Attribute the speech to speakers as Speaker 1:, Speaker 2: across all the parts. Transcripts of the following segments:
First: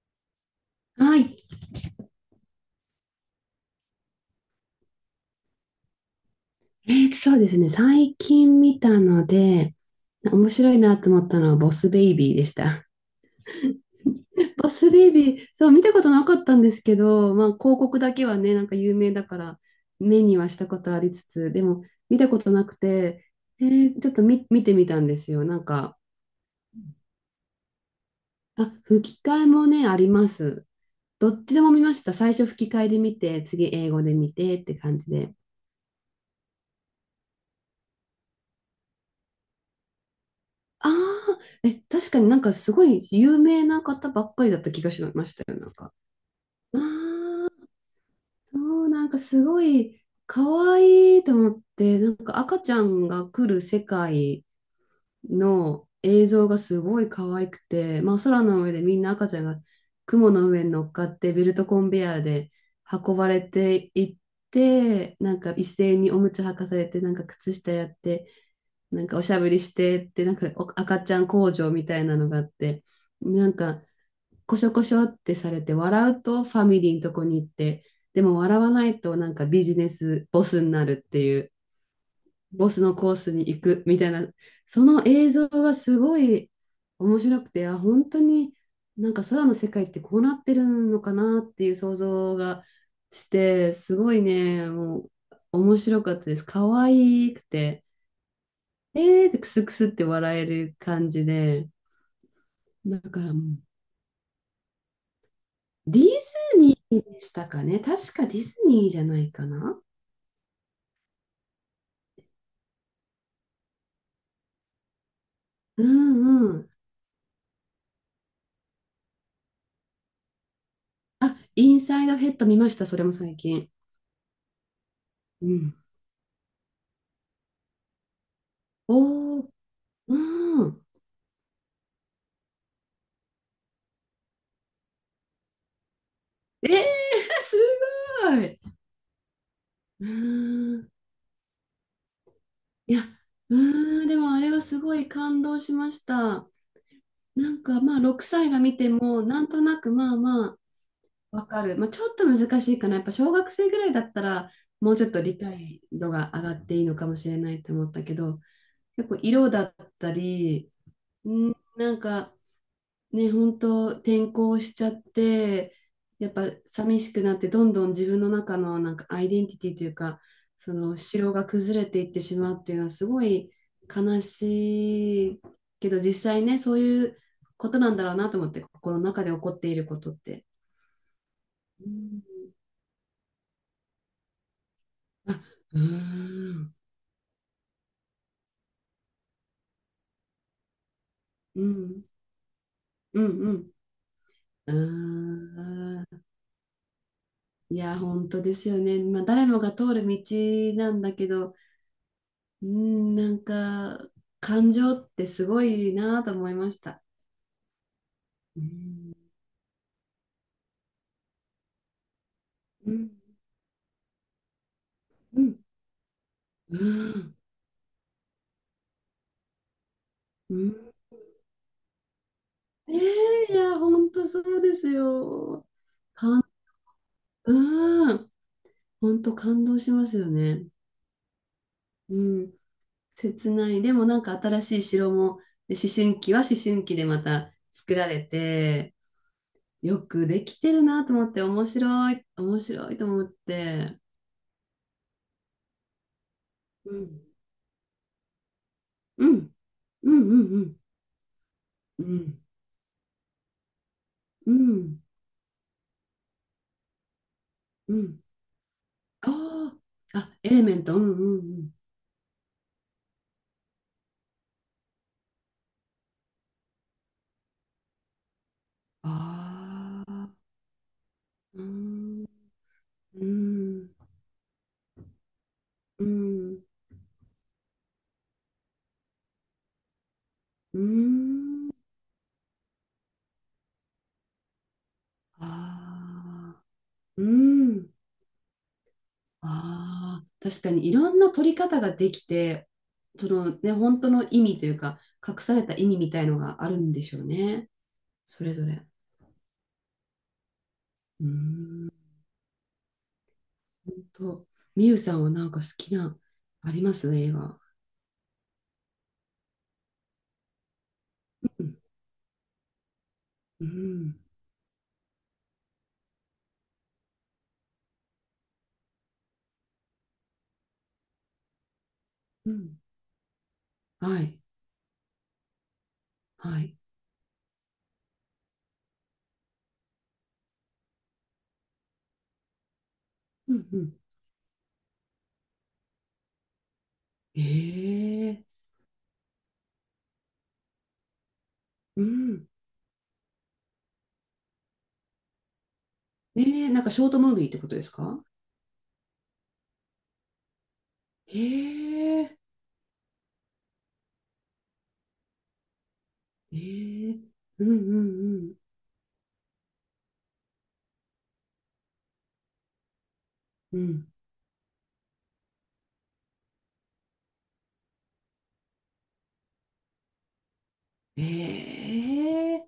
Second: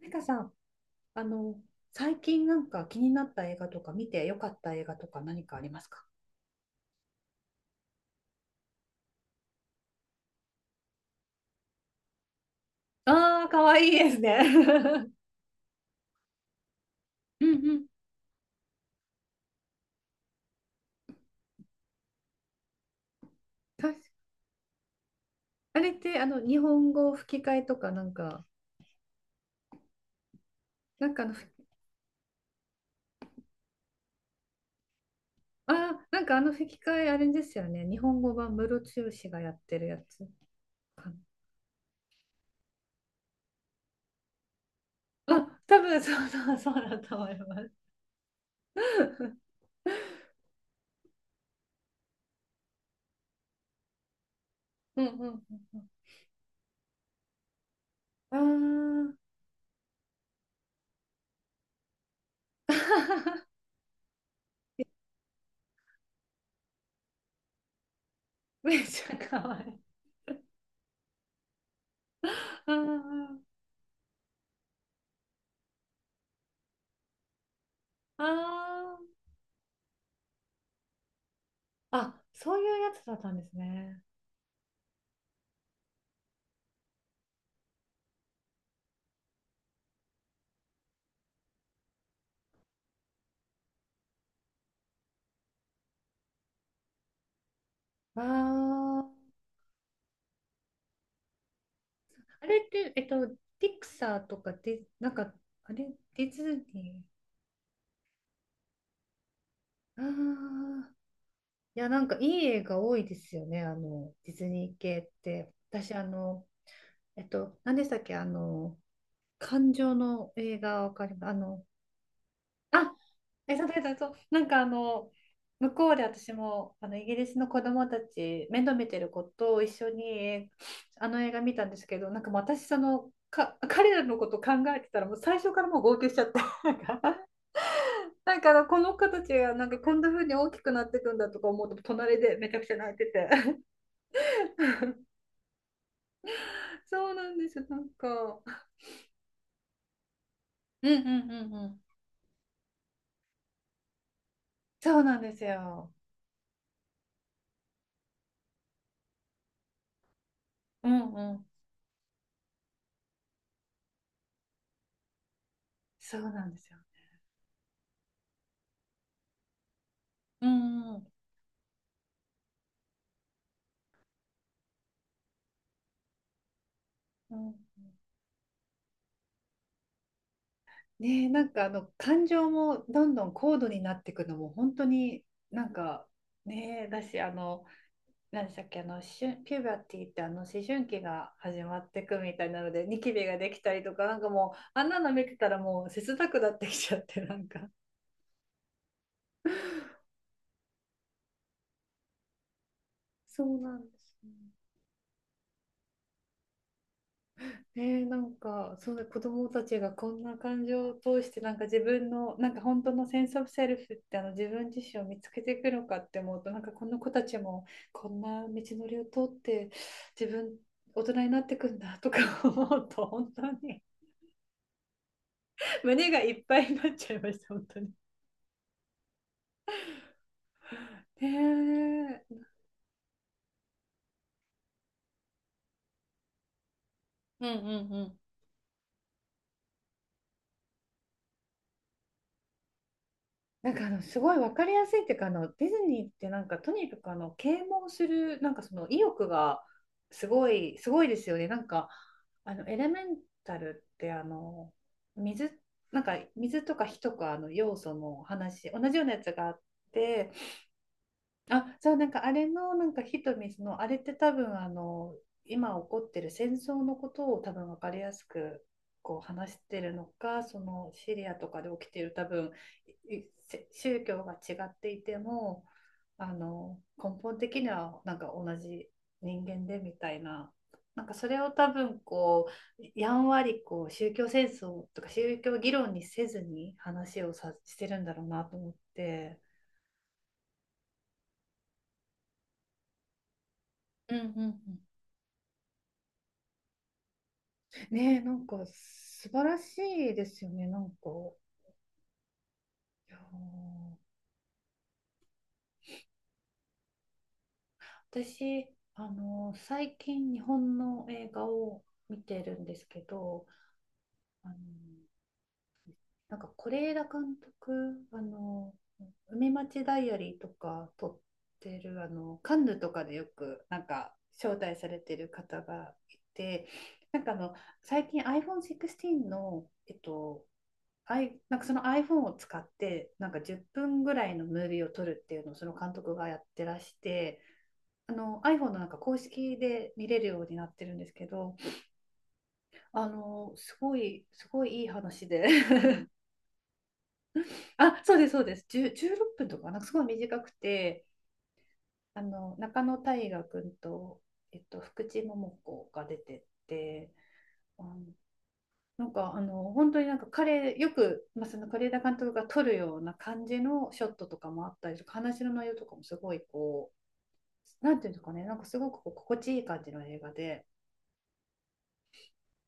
Speaker 1: なんかさ、
Speaker 2: は
Speaker 1: あ
Speaker 2: い。
Speaker 1: の、最近なんか気になった映画とか見てよかった映画とか何かありますか？
Speaker 2: そうですね。最近見たので、面白いなと思ったのはボスベイビーでした。
Speaker 1: ああー、かわいいですね。
Speaker 2: ボスベイ ビー、そう、見たことなかったんですけど、
Speaker 1: う
Speaker 2: まあ、
Speaker 1: ん
Speaker 2: 広
Speaker 1: うん、
Speaker 2: 告だけはね、なんか有名だから、目にはしたことありつつ、でも、見たことなくて、え
Speaker 1: 確か
Speaker 2: ーちょっと見、見てみたんですよ。なん
Speaker 1: あれっ
Speaker 2: か、
Speaker 1: てあの日本語吹き替えとかなんか、
Speaker 2: あ、吹き替えもね、あります。
Speaker 1: なんかあの、
Speaker 2: どっちでも見ました。最初吹き替えで見て、次英語で見てって感じで。
Speaker 1: あー、なんかあの吹き替えあれですよね。日本語版ムロツヨシがやってるやつ
Speaker 2: あ
Speaker 1: かな。
Speaker 2: あ、え、確かになんかすごい有名な方ばっかりだった気がしまし
Speaker 1: あ、
Speaker 2: たよ、なん
Speaker 1: 多
Speaker 2: か。
Speaker 1: 分そうそうそ
Speaker 2: あ
Speaker 1: うだと思いま
Speaker 2: あ、
Speaker 1: す。
Speaker 2: そうなんかすごい可愛いと思って、なんか赤ちゃんが来る世界
Speaker 1: うんうんうんう
Speaker 2: の映像がすごい可愛くて、まあ空の上でみん
Speaker 1: ん、あ
Speaker 2: な赤
Speaker 1: あ、
Speaker 2: ちゃんが雲の上に乗っかってベルトコンベヤーで運ばれ ていって、なんか一斉におむつ履かされて、なんか靴下やって、
Speaker 1: めっち
Speaker 2: なん
Speaker 1: ゃ
Speaker 2: かおしゃ
Speaker 1: か
Speaker 2: べ
Speaker 1: わ
Speaker 2: り
Speaker 1: い
Speaker 2: し
Speaker 1: い。
Speaker 2: てって、なんかお赤ちゃん工場みたいなのがあって、
Speaker 1: あ
Speaker 2: なんかこしょこしょってされて、笑うとファミリーのとこに行って、でも笑わな
Speaker 1: あ
Speaker 2: いと
Speaker 1: あ
Speaker 2: なんかビジネスボスになるっていう、
Speaker 1: あ、そうい
Speaker 2: ボ
Speaker 1: う
Speaker 2: ス
Speaker 1: や
Speaker 2: の
Speaker 1: つ
Speaker 2: コ
Speaker 1: だ
Speaker 2: ー
Speaker 1: った
Speaker 2: ス
Speaker 1: ん
Speaker 2: に
Speaker 1: です
Speaker 2: 行くみ
Speaker 1: ね。
Speaker 2: たいな、その映像がすごい面白くて、あ、本当になんか空の世界ってこうなってるのかなっていう想像がして、すごいね、もう面白かったです。可愛くて。
Speaker 1: ああ、
Speaker 2: でクスクスって笑える感じで、
Speaker 1: あれって、
Speaker 2: だからもう、
Speaker 1: ピクサーとかで、なんか、あれ、
Speaker 2: ディ
Speaker 1: ディ
Speaker 2: ズ
Speaker 1: ズ
Speaker 2: ニ
Speaker 1: ニ
Speaker 2: ーでしたかね。確かディズニーじゃないかな。
Speaker 1: ー。ああ、いや、なんかいい映画多いですよね、あの、ディズニー系って。
Speaker 2: う
Speaker 1: 私、あの、
Speaker 2: んうん。
Speaker 1: 何でしたっけ、あの、感情の映画わかります。あ
Speaker 2: あ、
Speaker 1: の、
Speaker 2: インサイドヘッド見ました、
Speaker 1: あ、
Speaker 2: それも最
Speaker 1: え、そう
Speaker 2: 近。
Speaker 1: そうそう。なんかあの、
Speaker 2: う
Speaker 1: 向
Speaker 2: ん。
Speaker 1: こうで私もあのイギリスの子供たち、面倒見てる子
Speaker 2: おー、
Speaker 1: と一緒に
Speaker 2: うん。
Speaker 1: あの映画見たんですけど、なんかもう私、その、彼らのこと考えてたら、もう最初からもう号泣しちゃって、
Speaker 2: えー、
Speaker 1: なんか、
Speaker 2: す
Speaker 1: なん
Speaker 2: ご
Speaker 1: かあ
Speaker 2: い。
Speaker 1: のこの子たちがなんかこん
Speaker 2: う
Speaker 1: な風に大きく
Speaker 2: ー
Speaker 1: な
Speaker 2: ん。
Speaker 1: っていくんだとか思うと、隣でめちゃくちゃ
Speaker 2: い
Speaker 1: 泣い
Speaker 2: や、
Speaker 1: てて。
Speaker 2: うーん、でもあれはすごい 感動しました。
Speaker 1: そうなんで
Speaker 2: な
Speaker 1: す
Speaker 2: ん
Speaker 1: よ、な
Speaker 2: か
Speaker 1: ん
Speaker 2: まあ、6
Speaker 1: か。
Speaker 2: 歳が見ても、なんとなくまあまあ、
Speaker 1: うんうんう
Speaker 2: わ
Speaker 1: ん
Speaker 2: か
Speaker 1: う
Speaker 2: る。
Speaker 1: ん。
Speaker 2: まあ、ちょっと難しいかな。やっぱ小学生ぐらいだったら、もう
Speaker 1: そう
Speaker 2: ちょっ
Speaker 1: なん
Speaker 2: と
Speaker 1: で
Speaker 2: 理
Speaker 1: す
Speaker 2: 解
Speaker 1: よ。
Speaker 2: 度が上がっていいのかもしれないと思ったけど、結構色だったり、
Speaker 1: うんうん。
Speaker 2: うん、なんかね、本当転校しちゃって、
Speaker 1: そう
Speaker 2: やっ
Speaker 1: なん
Speaker 2: ぱ
Speaker 1: ですよ。
Speaker 2: 寂しくなって、どんどん自分の中のなんかアイデンティティというか、
Speaker 1: う
Speaker 2: そ
Speaker 1: ん
Speaker 2: の
Speaker 1: うん。
Speaker 2: 城が崩れていってしまうっていうのはすごい悲しいけど、実際ね、そういう
Speaker 1: うん。
Speaker 2: ことなんだろうなと思って、心の中で起こっていることって。
Speaker 1: ねえ、なんかあ
Speaker 2: う
Speaker 1: の感
Speaker 2: ん
Speaker 1: 情もどんどん高度になっていくのも本当になん
Speaker 2: うー
Speaker 1: か、
Speaker 2: ん
Speaker 1: ねえ、だしあの、何でしたっけ、あのピューバティってあの思春期が
Speaker 2: う
Speaker 1: 始まって
Speaker 2: ん、
Speaker 1: いくみたいなので、ニキ
Speaker 2: う
Speaker 1: ビが
Speaker 2: ん、
Speaker 1: で
Speaker 2: う
Speaker 1: き
Speaker 2: ん。
Speaker 1: たりとか、なんかもう
Speaker 2: う
Speaker 1: あんなの見てたらもう切
Speaker 2: ーん。
Speaker 1: なくなってきちゃって、なんか、
Speaker 2: いや、本当ですよね。まあ、誰もが通る道なんだけど、うん、なん
Speaker 1: そうなんで
Speaker 2: か、
Speaker 1: すね。
Speaker 2: 感情ってすごいなと思いました。
Speaker 1: ねえ、なん
Speaker 2: う
Speaker 1: か、そうだ、子
Speaker 2: ん。
Speaker 1: 供たちがこんな感情を通して、なんか自分の、なんか本
Speaker 2: う
Speaker 1: 当の
Speaker 2: ん、
Speaker 1: センスオブセルフってあの自分自身を見つ
Speaker 2: う
Speaker 1: けて
Speaker 2: ん、
Speaker 1: いくのかって思うと、なんか
Speaker 2: う
Speaker 1: この子た
Speaker 2: ん。
Speaker 1: ちもこんな道のりを通って自
Speaker 2: う
Speaker 1: 分、
Speaker 2: ん、
Speaker 1: 大人になってくんだとか思う
Speaker 2: え
Speaker 1: と、本当
Speaker 2: ーいや、
Speaker 1: に
Speaker 2: 本当そうですよ。
Speaker 1: 胸がいっぱいになっちゃいました、本当に。
Speaker 2: うん。本当感動しますよね。う
Speaker 1: ね
Speaker 2: ん。
Speaker 1: え。
Speaker 2: 切ない。でもなんか新しい城も、で思春期は思春期でま
Speaker 1: うん
Speaker 2: た
Speaker 1: うん
Speaker 2: 作
Speaker 1: う
Speaker 2: ら
Speaker 1: ん。
Speaker 2: れて、よくできてるなと思って、面白い、面白いと思っ
Speaker 1: なんかあ
Speaker 2: て、
Speaker 1: のすごい分かりやすいっていうか、あのディズニーってなんかとに
Speaker 2: う
Speaker 1: かくあ
Speaker 2: ん、
Speaker 1: の啓蒙するなんかその意
Speaker 2: う
Speaker 1: 欲
Speaker 2: ん、
Speaker 1: が
Speaker 2: うん、
Speaker 1: す
Speaker 2: う
Speaker 1: ご
Speaker 2: ん、うん、
Speaker 1: い、すごいですよね、なんか、
Speaker 2: うん、
Speaker 1: あのエレメンタルってあ
Speaker 2: う
Speaker 1: の
Speaker 2: ん、
Speaker 1: 水なんか水とか火とかの要素
Speaker 2: う
Speaker 1: の
Speaker 2: ん
Speaker 1: 話、同じようなやつがあっ
Speaker 2: ああ、
Speaker 1: て、
Speaker 2: あ、エレメント、うん、うん、うん、
Speaker 1: あ、そう、なんかあれの、なんかヒトミスの、あれって多分、あの、今起こってる戦争のことを多分分かりやすくこう話してるの
Speaker 2: ああ、
Speaker 1: か、そのシリアとか
Speaker 2: う
Speaker 1: で起きてる多
Speaker 2: ん、
Speaker 1: 分、い
Speaker 2: う
Speaker 1: せ
Speaker 2: ん、
Speaker 1: 宗教が違っていても、
Speaker 2: う
Speaker 1: あ
Speaker 2: ん、
Speaker 1: の、根本的にはなんか同じ人間でみたいな、
Speaker 2: う
Speaker 1: なんかそれを多
Speaker 2: ん、
Speaker 1: 分こう、やんわりこう宗教戦争とか宗教議論にせず
Speaker 2: ああ、
Speaker 1: に話
Speaker 2: う
Speaker 1: をさして
Speaker 2: ん、
Speaker 1: るんだろうなと思って。
Speaker 2: ああ、確かにいろんな取り方ができて、そのね、本当
Speaker 1: うんう
Speaker 2: の
Speaker 1: ん
Speaker 2: 意
Speaker 1: う
Speaker 2: 味という
Speaker 1: ん。
Speaker 2: か、隠された意味みたいのがあるんでしょうね、
Speaker 1: ねえ、な
Speaker 2: そ
Speaker 1: ん
Speaker 2: れ
Speaker 1: か
Speaker 2: ぞれ。
Speaker 1: 素晴らしいですよね、なんか。
Speaker 2: うーん
Speaker 1: いや
Speaker 2: 本
Speaker 1: ー、
Speaker 2: 当、みゆさんはなんか好きな、あります映画。
Speaker 1: 私、あの、最近日本の映画
Speaker 2: うん、
Speaker 1: を見てるんですけど、
Speaker 2: うん、
Speaker 1: あの、なんか是枝監督、あの、海町ダイアリーとか撮ってる、あの、
Speaker 2: う
Speaker 1: カンヌ
Speaker 2: ん、
Speaker 1: とかでよく、なんか
Speaker 2: はい、
Speaker 1: 招待されてる方がい
Speaker 2: は
Speaker 1: て、
Speaker 2: い。
Speaker 1: なんかあの、最近 iPhone16 の、なんかその iPhone を使って、なんか
Speaker 2: う
Speaker 1: 10
Speaker 2: ん、うん。
Speaker 1: 分ぐらいのムービーを撮るっていうのをその監督がやってらして、あの
Speaker 2: ええ
Speaker 1: iPhone のなんか公式で見れるようになってるんですけど、
Speaker 2: うん。
Speaker 1: あのすごい、すごいいい話で。
Speaker 2: ええなんかショートムービーってことです
Speaker 1: あ、そう
Speaker 2: か？
Speaker 1: です、そうです、10、16分とか、なんかすごい短くて、あ
Speaker 2: ええ
Speaker 1: の中野大河君と、えっと、福地桃子が出てっ
Speaker 2: え
Speaker 1: て、
Speaker 2: えうん、う
Speaker 1: あの、
Speaker 2: ん、
Speaker 1: なんかあの本当になんか彼よく、まあ、その是枝監督が撮るような感じ
Speaker 2: うん、う
Speaker 1: のショ
Speaker 2: ん。
Speaker 1: ットとかもあったりとか、話の内容とかもすごいこう、なんていうんですかね、なんかすごくこう心地いい感じの映画で。
Speaker 2: ええ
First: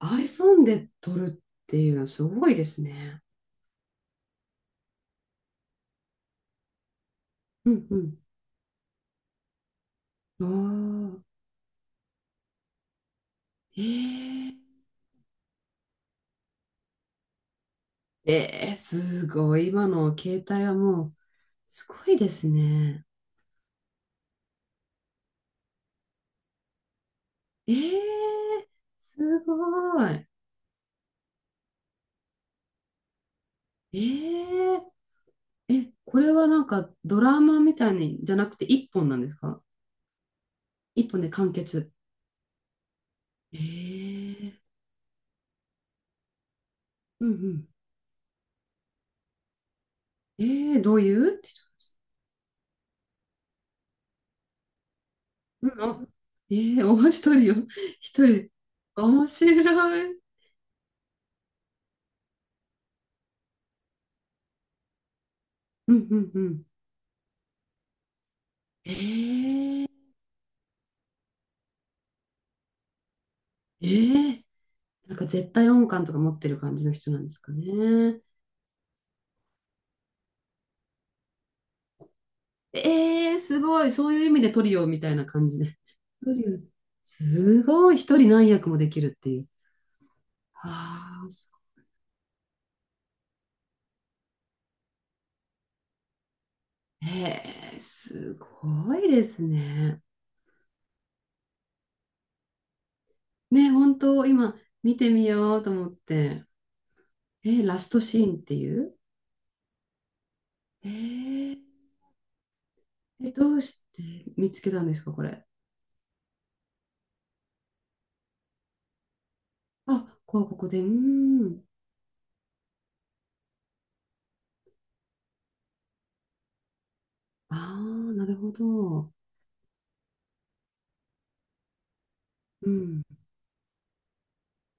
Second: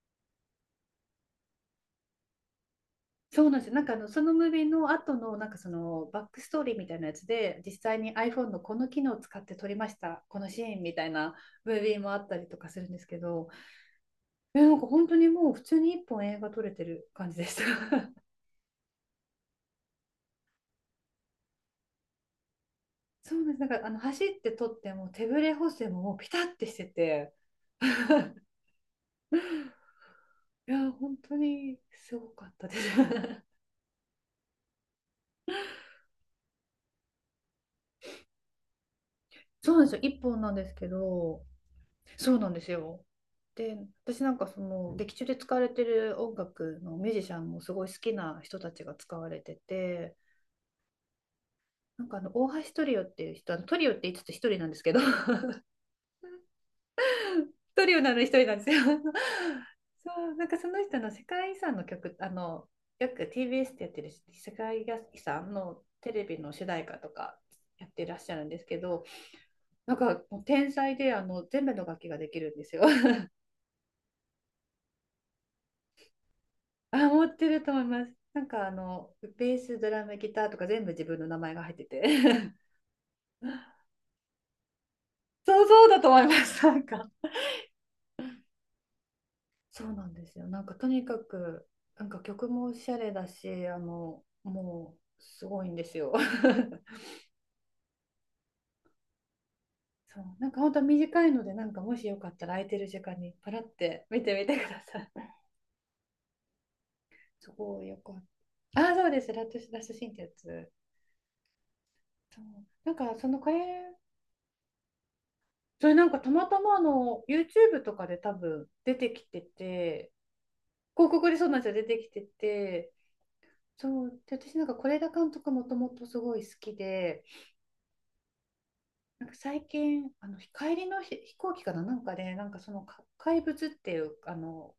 Speaker 2: iPhone で撮るっていうのはすごいですね。
Speaker 1: そうなんですよ、なんかあのそのムービーの後のなんかそのバックストーリーみたいなやつで、
Speaker 2: う
Speaker 1: 実際に
Speaker 2: ん、
Speaker 1: iPhone のこの機能を使って撮りましたこ
Speaker 2: う
Speaker 1: のシーンみたい
Speaker 2: ん。ああ、
Speaker 1: なムービーもあったりとかするんですけど、
Speaker 2: ええ
Speaker 1: えなんか本当にもう普通に一本映画撮れてる感じでした。
Speaker 2: ええすごい。今の携帯はもう、すごいですね。
Speaker 1: そうです、なんかあの走って撮っても手ぶれ補正ももうピタッてしてて、
Speaker 2: え
Speaker 1: い
Speaker 2: えすごい。
Speaker 1: や、本当にすごかったです。
Speaker 2: えええ、これはなんかドラマみたいにじゃなくて一本なんですか？
Speaker 1: そうなんですよ、一本なんですけ
Speaker 2: 一本で
Speaker 1: ど、
Speaker 2: 完結。
Speaker 1: そうなんですよ。で、私なんか
Speaker 2: ええ
Speaker 1: その劇中で使われてる音楽のミュージ
Speaker 2: うん
Speaker 1: シ
Speaker 2: う
Speaker 1: ャンも
Speaker 2: ん。
Speaker 1: すごい好きな人たちが使われてて、
Speaker 2: ええどういう？
Speaker 1: なんかあの大橋トリオっていう人、あのトリオって言いつつ一人なんですけど、
Speaker 2: うん、あ、ええお、一人よ。
Speaker 1: トリオ なのに
Speaker 2: 一
Speaker 1: 一人
Speaker 2: 人。
Speaker 1: なんですよ。
Speaker 2: 面 白い。
Speaker 1: そう、なんかその人の世界遺産の曲、あの、よく TBS ってやってる世界遺産の
Speaker 2: うん
Speaker 1: テ
Speaker 2: う
Speaker 1: レ
Speaker 2: ん
Speaker 1: ビ
Speaker 2: う
Speaker 1: の
Speaker 2: ん。
Speaker 1: 主題歌とかやってらっしゃるんですけど、
Speaker 2: ええ
Speaker 1: なん
Speaker 2: え
Speaker 1: かもう天才であの全部の楽器ができるんですよ。
Speaker 2: ーなんか絶対音感とか持ってる感じの
Speaker 1: あ、
Speaker 2: 人なん
Speaker 1: 持
Speaker 2: で
Speaker 1: っ
Speaker 2: す
Speaker 1: て
Speaker 2: か
Speaker 1: ると思います。
Speaker 2: ね？
Speaker 1: なんかあのベース、ドラム、ギターとか全部自分の名前が入ってて。
Speaker 2: ええす ごい。そういう意味でトリオみたいな感じ
Speaker 1: そう
Speaker 2: で。
Speaker 1: そうだと思い
Speaker 2: 一
Speaker 1: ます。
Speaker 2: 人、
Speaker 1: なんか。
Speaker 2: すごい、一人何役もできるっていう。
Speaker 1: そうなんですよ。なんかとにか
Speaker 2: ああ、そ
Speaker 1: く、なんか曲もおしゃれだし、あの、もうすごいんですよ。
Speaker 2: うえー、すごいですね。
Speaker 1: そう、なんか本当は短いので、なんかもしよかったら空いてる時間にパラっ
Speaker 2: ね、本
Speaker 1: て見
Speaker 2: 当、
Speaker 1: てみ
Speaker 2: 今、
Speaker 1: てくだ
Speaker 2: 見
Speaker 1: さい。
Speaker 2: てみ ようと思って。
Speaker 1: す
Speaker 2: え、ラ
Speaker 1: ごい
Speaker 2: ス
Speaker 1: よ
Speaker 2: ト
Speaker 1: か
Speaker 2: シ
Speaker 1: っ
Speaker 2: ーンってい
Speaker 1: た。あ、
Speaker 2: う。
Speaker 1: そうです。ラットラスシシーンってやつ。
Speaker 2: ええ、
Speaker 1: そう、なんかそ
Speaker 2: え
Speaker 1: のこ
Speaker 2: どうし
Speaker 1: れ
Speaker 2: て見つけたんですか、これ？
Speaker 1: それなんかたまたまあの YouTube とかで多分出てきてて、
Speaker 2: あ、ここ、ここで、うー
Speaker 1: 広告でそうなん
Speaker 2: ん。
Speaker 1: ですよ、出てきてて、そう、で私なんか是枝監督もともとすごい好きで、
Speaker 2: ああ、なるほど。
Speaker 1: なんか最近、あの帰りの飛行機かな、なんかで、なんかそ
Speaker 2: う
Speaker 1: の
Speaker 2: ん、
Speaker 1: 怪物っていう、あの、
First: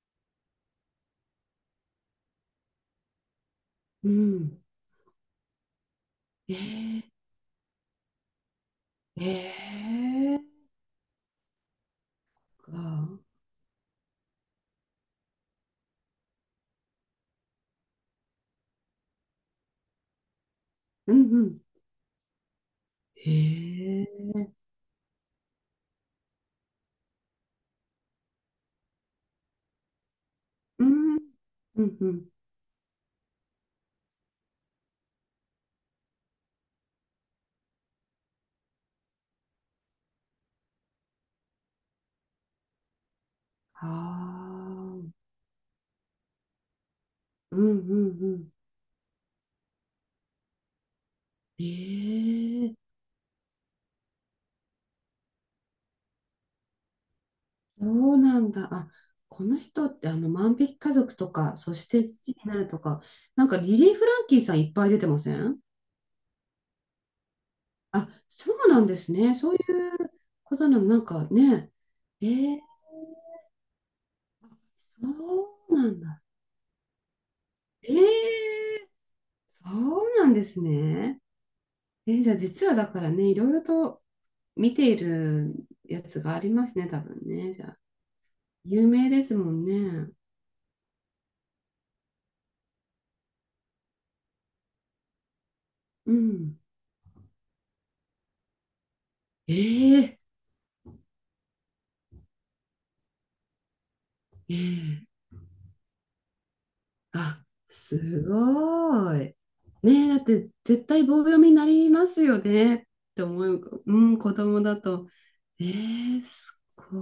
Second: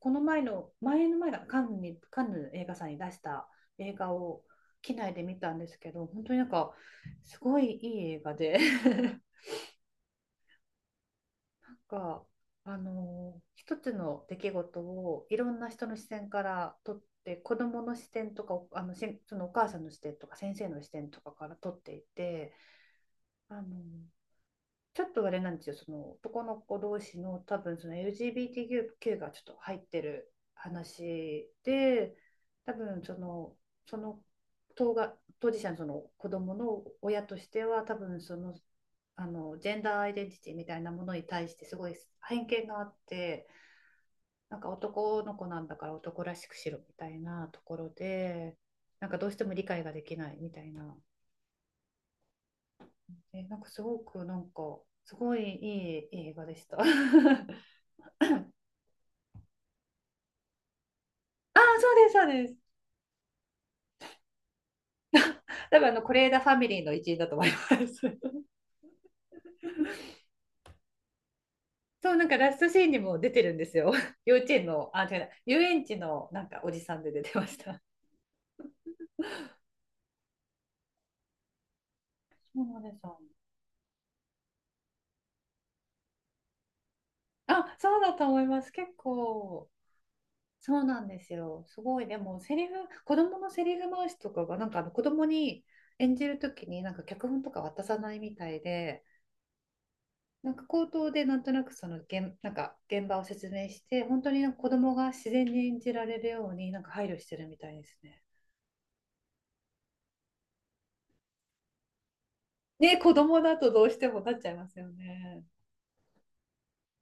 Speaker 1: この前の、前の前がカンヌに、カンヌ映画祭に出した映
Speaker 2: う
Speaker 1: 画を
Speaker 2: ん。
Speaker 1: 機内で見たんですけど、本当になん
Speaker 2: え
Speaker 1: か
Speaker 2: え、
Speaker 1: すごいいい映画で。
Speaker 2: ええ、
Speaker 1: か、あ
Speaker 2: か。
Speaker 1: の一つの出来事をいろんな人の視線から撮って、子どもの視点とか、お、あのしそのお母さんの視点とか先生の視点
Speaker 2: う
Speaker 1: と
Speaker 2: ん、
Speaker 1: か
Speaker 2: う
Speaker 1: から
Speaker 2: ん。
Speaker 1: 撮っていて、
Speaker 2: え
Speaker 1: あのー、
Speaker 2: え、
Speaker 1: ちょっとあれなんですよ、その男の子同士の多分その LGBTQ がちょっと入ってる
Speaker 2: うん、
Speaker 1: 話
Speaker 2: うん、う
Speaker 1: で、
Speaker 2: ん。
Speaker 1: 多分その、その当事者のその子供の親としては、多分その、あのジェンダーアイデンティティみたいなものに対してすごい偏見があって、
Speaker 2: あ
Speaker 1: なんか
Speaker 2: あ。
Speaker 1: 男の子なんだから男らしくしろみたいなと
Speaker 2: うん
Speaker 1: ころ
Speaker 2: うんうん。
Speaker 1: で、なんかどうしても理解ができないみたいな、
Speaker 2: ええ
Speaker 1: え、なんかすごくなんか、すごいいい映画でした。あ
Speaker 2: そうなんだ。あ、この人ってあの万引き家族とか、
Speaker 1: あ、
Speaker 2: そし
Speaker 1: そう
Speaker 2: て
Speaker 1: です、そう
Speaker 2: 父に
Speaker 1: で
Speaker 2: なる
Speaker 1: す。
Speaker 2: とか、なんかリリー・フランキーさんいっぱい出てません？
Speaker 1: 多分あの、是枝ファミリーの一員だと思います。
Speaker 2: あ、そうなんですね。そういうことなの、なんかね。
Speaker 1: そう、なんかラ
Speaker 2: え
Speaker 1: ス
Speaker 2: え
Speaker 1: トシーンにも出てるんですよ。幼稚園の、あ、
Speaker 2: そ
Speaker 1: 違うな、遊
Speaker 2: う
Speaker 1: 園
Speaker 2: な
Speaker 1: 地
Speaker 2: んだ。
Speaker 1: のなんかおじさんで出てました。
Speaker 2: ええそうなんですね。えーじゃあ
Speaker 1: そう
Speaker 2: 実は
Speaker 1: なん
Speaker 2: だ
Speaker 1: です
Speaker 2: から
Speaker 1: よ。
Speaker 2: ね、いろいろと見ているやつがありますね、多分ね。じゃ
Speaker 1: あ、
Speaker 2: あ、
Speaker 1: そうだと思います。
Speaker 2: 有
Speaker 1: 結
Speaker 2: 名ですもん
Speaker 1: 構、
Speaker 2: ね。
Speaker 1: そうなんですよ。すごい、でも、セリフ、子供のセリフ回しとかが、なんかあの子供に
Speaker 2: う
Speaker 1: 演じると
Speaker 2: ん。
Speaker 1: きに、なんか脚本とか渡さないみたいで、
Speaker 2: ええ
Speaker 1: なんか口頭でなんとなくそのなんか現場を説明して、本当になんか子供
Speaker 2: え
Speaker 1: が
Speaker 2: え
Speaker 1: 自然に演じられるようになんか配慮して
Speaker 2: あ、
Speaker 1: るみたいですね。
Speaker 2: すごい。ねえ、だって絶対棒読みになりますよねっ
Speaker 1: ね、子
Speaker 2: て思
Speaker 1: 供だとど
Speaker 2: う、
Speaker 1: うし
Speaker 2: う
Speaker 1: て
Speaker 2: ん、
Speaker 1: もな
Speaker 2: 子
Speaker 1: っちゃい
Speaker 2: 供
Speaker 1: ま
Speaker 2: だ
Speaker 1: すよ
Speaker 2: と。
Speaker 1: ね。
Speaker 2: ええすご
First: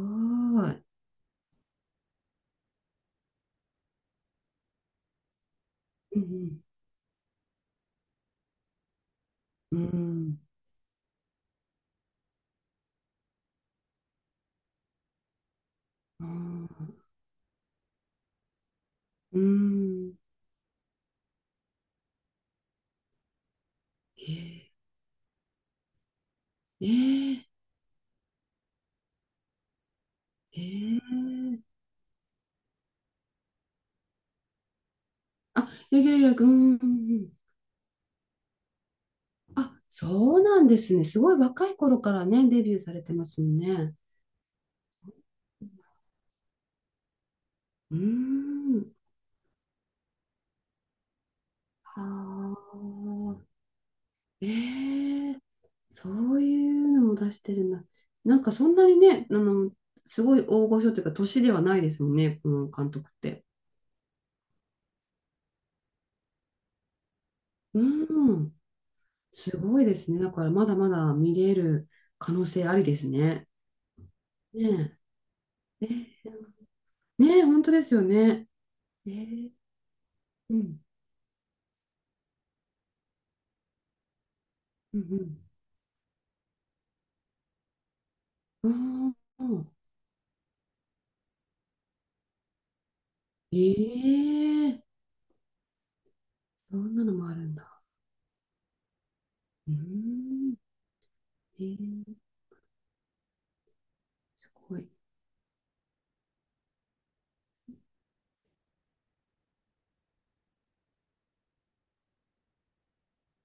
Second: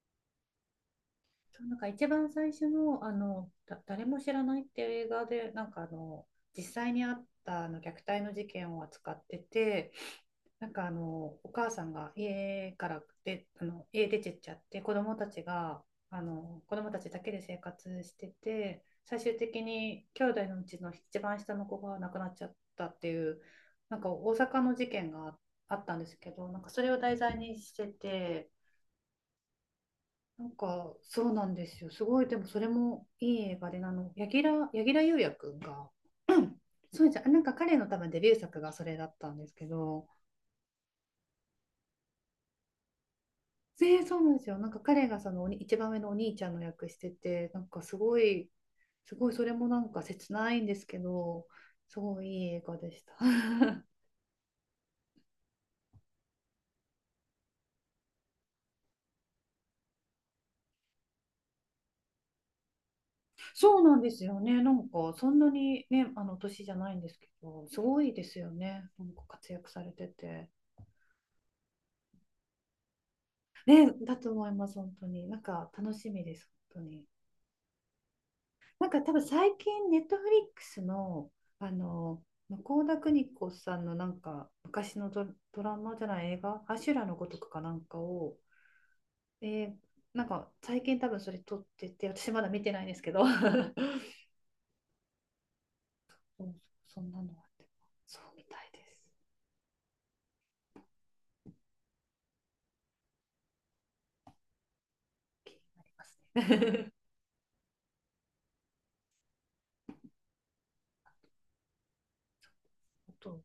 Speaker 2: い。
Speaker 1: そう、なんか一番最初の、あの、だ、誰も知らないっていう映画で、なんかあ
Speaker 2: う
Speaker 1: の、実
Speaker 2: ん、
Speaker 1: 際にあったあの虐待の事件を扱って
Speaker 2: う
Speaker 1: て、
Speaker 2: ん、
Speaker 1: なんかあのお母さんが家からで、あの家出てっちゃって、
Speaker 2: うん、
Speaker 1: 子供たちだけで生活してて、最終
Speaker 2: う
Speaker 1: 的に
Speaker 2: ん、
Speaker 1: 兄弟のうちの一番下の子が亡くなっちゃったっていう、なんか
Speaker 2: え
Speaker 1: 大阪
Speaker 2: え
Speaker 1: の事件があったんですけど、なんかそれを題材
Speaker 2: ええ
Speaker 1: にしてて、なんか
Speaker 2: え
Speaker 1: そうなん
Speaker 2: え
Speaker 1: ですよ、すごい、でもそれもいい映画で、あの柳楽優弥くん
Speaker 2: あ、
Speaker 1: が
Speaker 2: 柳
Speaker 1: う
Speaker 2: 楽役、う
Speaker 1: ん、
Speaker 2: ん、うんう
Speaker 1: そうじゃん、
Speaker 2: ん
Speaker 1: なんか彼の多分デビュー作がそれだったんですけ
Speaker 2: あ、
Speaker 1: ど、
Speaker 2: そうなんですね。すごい若い頃からね、デビューされてますもんね。
Speaker 1: えーそうなんですよ。なんか彼がその一番上のお兄ちゃんの役してて、なんか
Speaker 2: う
Speaker 1: す
Speaker 2: ー
Speaker 1: ごい、
Speaker 2: ん。
Speaker 1: すごいそれもなんか切ないんですけど、すごいいい
Speaker 2: あ
Speaker 1: 映画でした。
Speaker 2: あ。ええそういうのも出してるんだ。なんかそんなにね、あの、すごい大御所というか、年ではないですもんね、この監督って。
Speaker 1: そうなんですよね。なんかそんなにね、あの年じゃないんですけど、す
Speaker 2: う
Speaker 1: ごいですよ
Speaker 2: ん、
Speaker 1: ね。なんか活
Speaker 2: す
Speaker 1: 躍
Speaker 2: ご
Speaker 1: さ
Speaker 2: い
Speaker 1: れ
Speaker 2: で
Speaker 1: て
Speaker 2: すね。だか
Speaker 1: て。
Speaker 2: らまだまだ見れる可能性ありですね。
Speaker 1: ね、だと思います、本
Speaker 2: ね
Speaker 1: 当に。なんか
Speaker 2: え。え
Speaker 1: 楽しみです、
Speaker 2: ー
Speaker 1: 本当に。
Speaker 2: ねえ、本当ですよね。
Speaker 1: なんか
Speaker 2: え
Speaker 1: 多分
Speaker 2: ー、
Speaker 1: 最近、ネットフリッ
Speaker 2: う
Speaker 1: クス
Speaker 2: ん、
Speaker 1: の、あの、向田邦子さんのなんか昔
Speaker 2: う
Speaker 1: のド、
Speaker 2: ん、
Speaker 1: ドラマじゃない映画、アシュラのごとくかなんかを、
Speaker 2: うん。あ
Speaker 1: えー、
Speaker 2: あ、
Speaker 1: なんか最近多分それ撮ってて、私まだ見てないんですけど、
Speaker 2: ええ
Speaker 1: そう、
Speaker 2: そん
Speaker 1: そ
Speaker 2: な
Speaker 1: ん
Speaker 2: の
Speaker 1: な
Speaker 2: も
Speaker 1: の
Speaker 2: ある
Speaker 1: あっ
Speaker 2: ん
Speaker 1: て、
Speaker 2: だ。
Speaker 1: そうみたいです。
Speaker 2: うん、えー、すごい。
Speaker 1: 気になりますね。あと、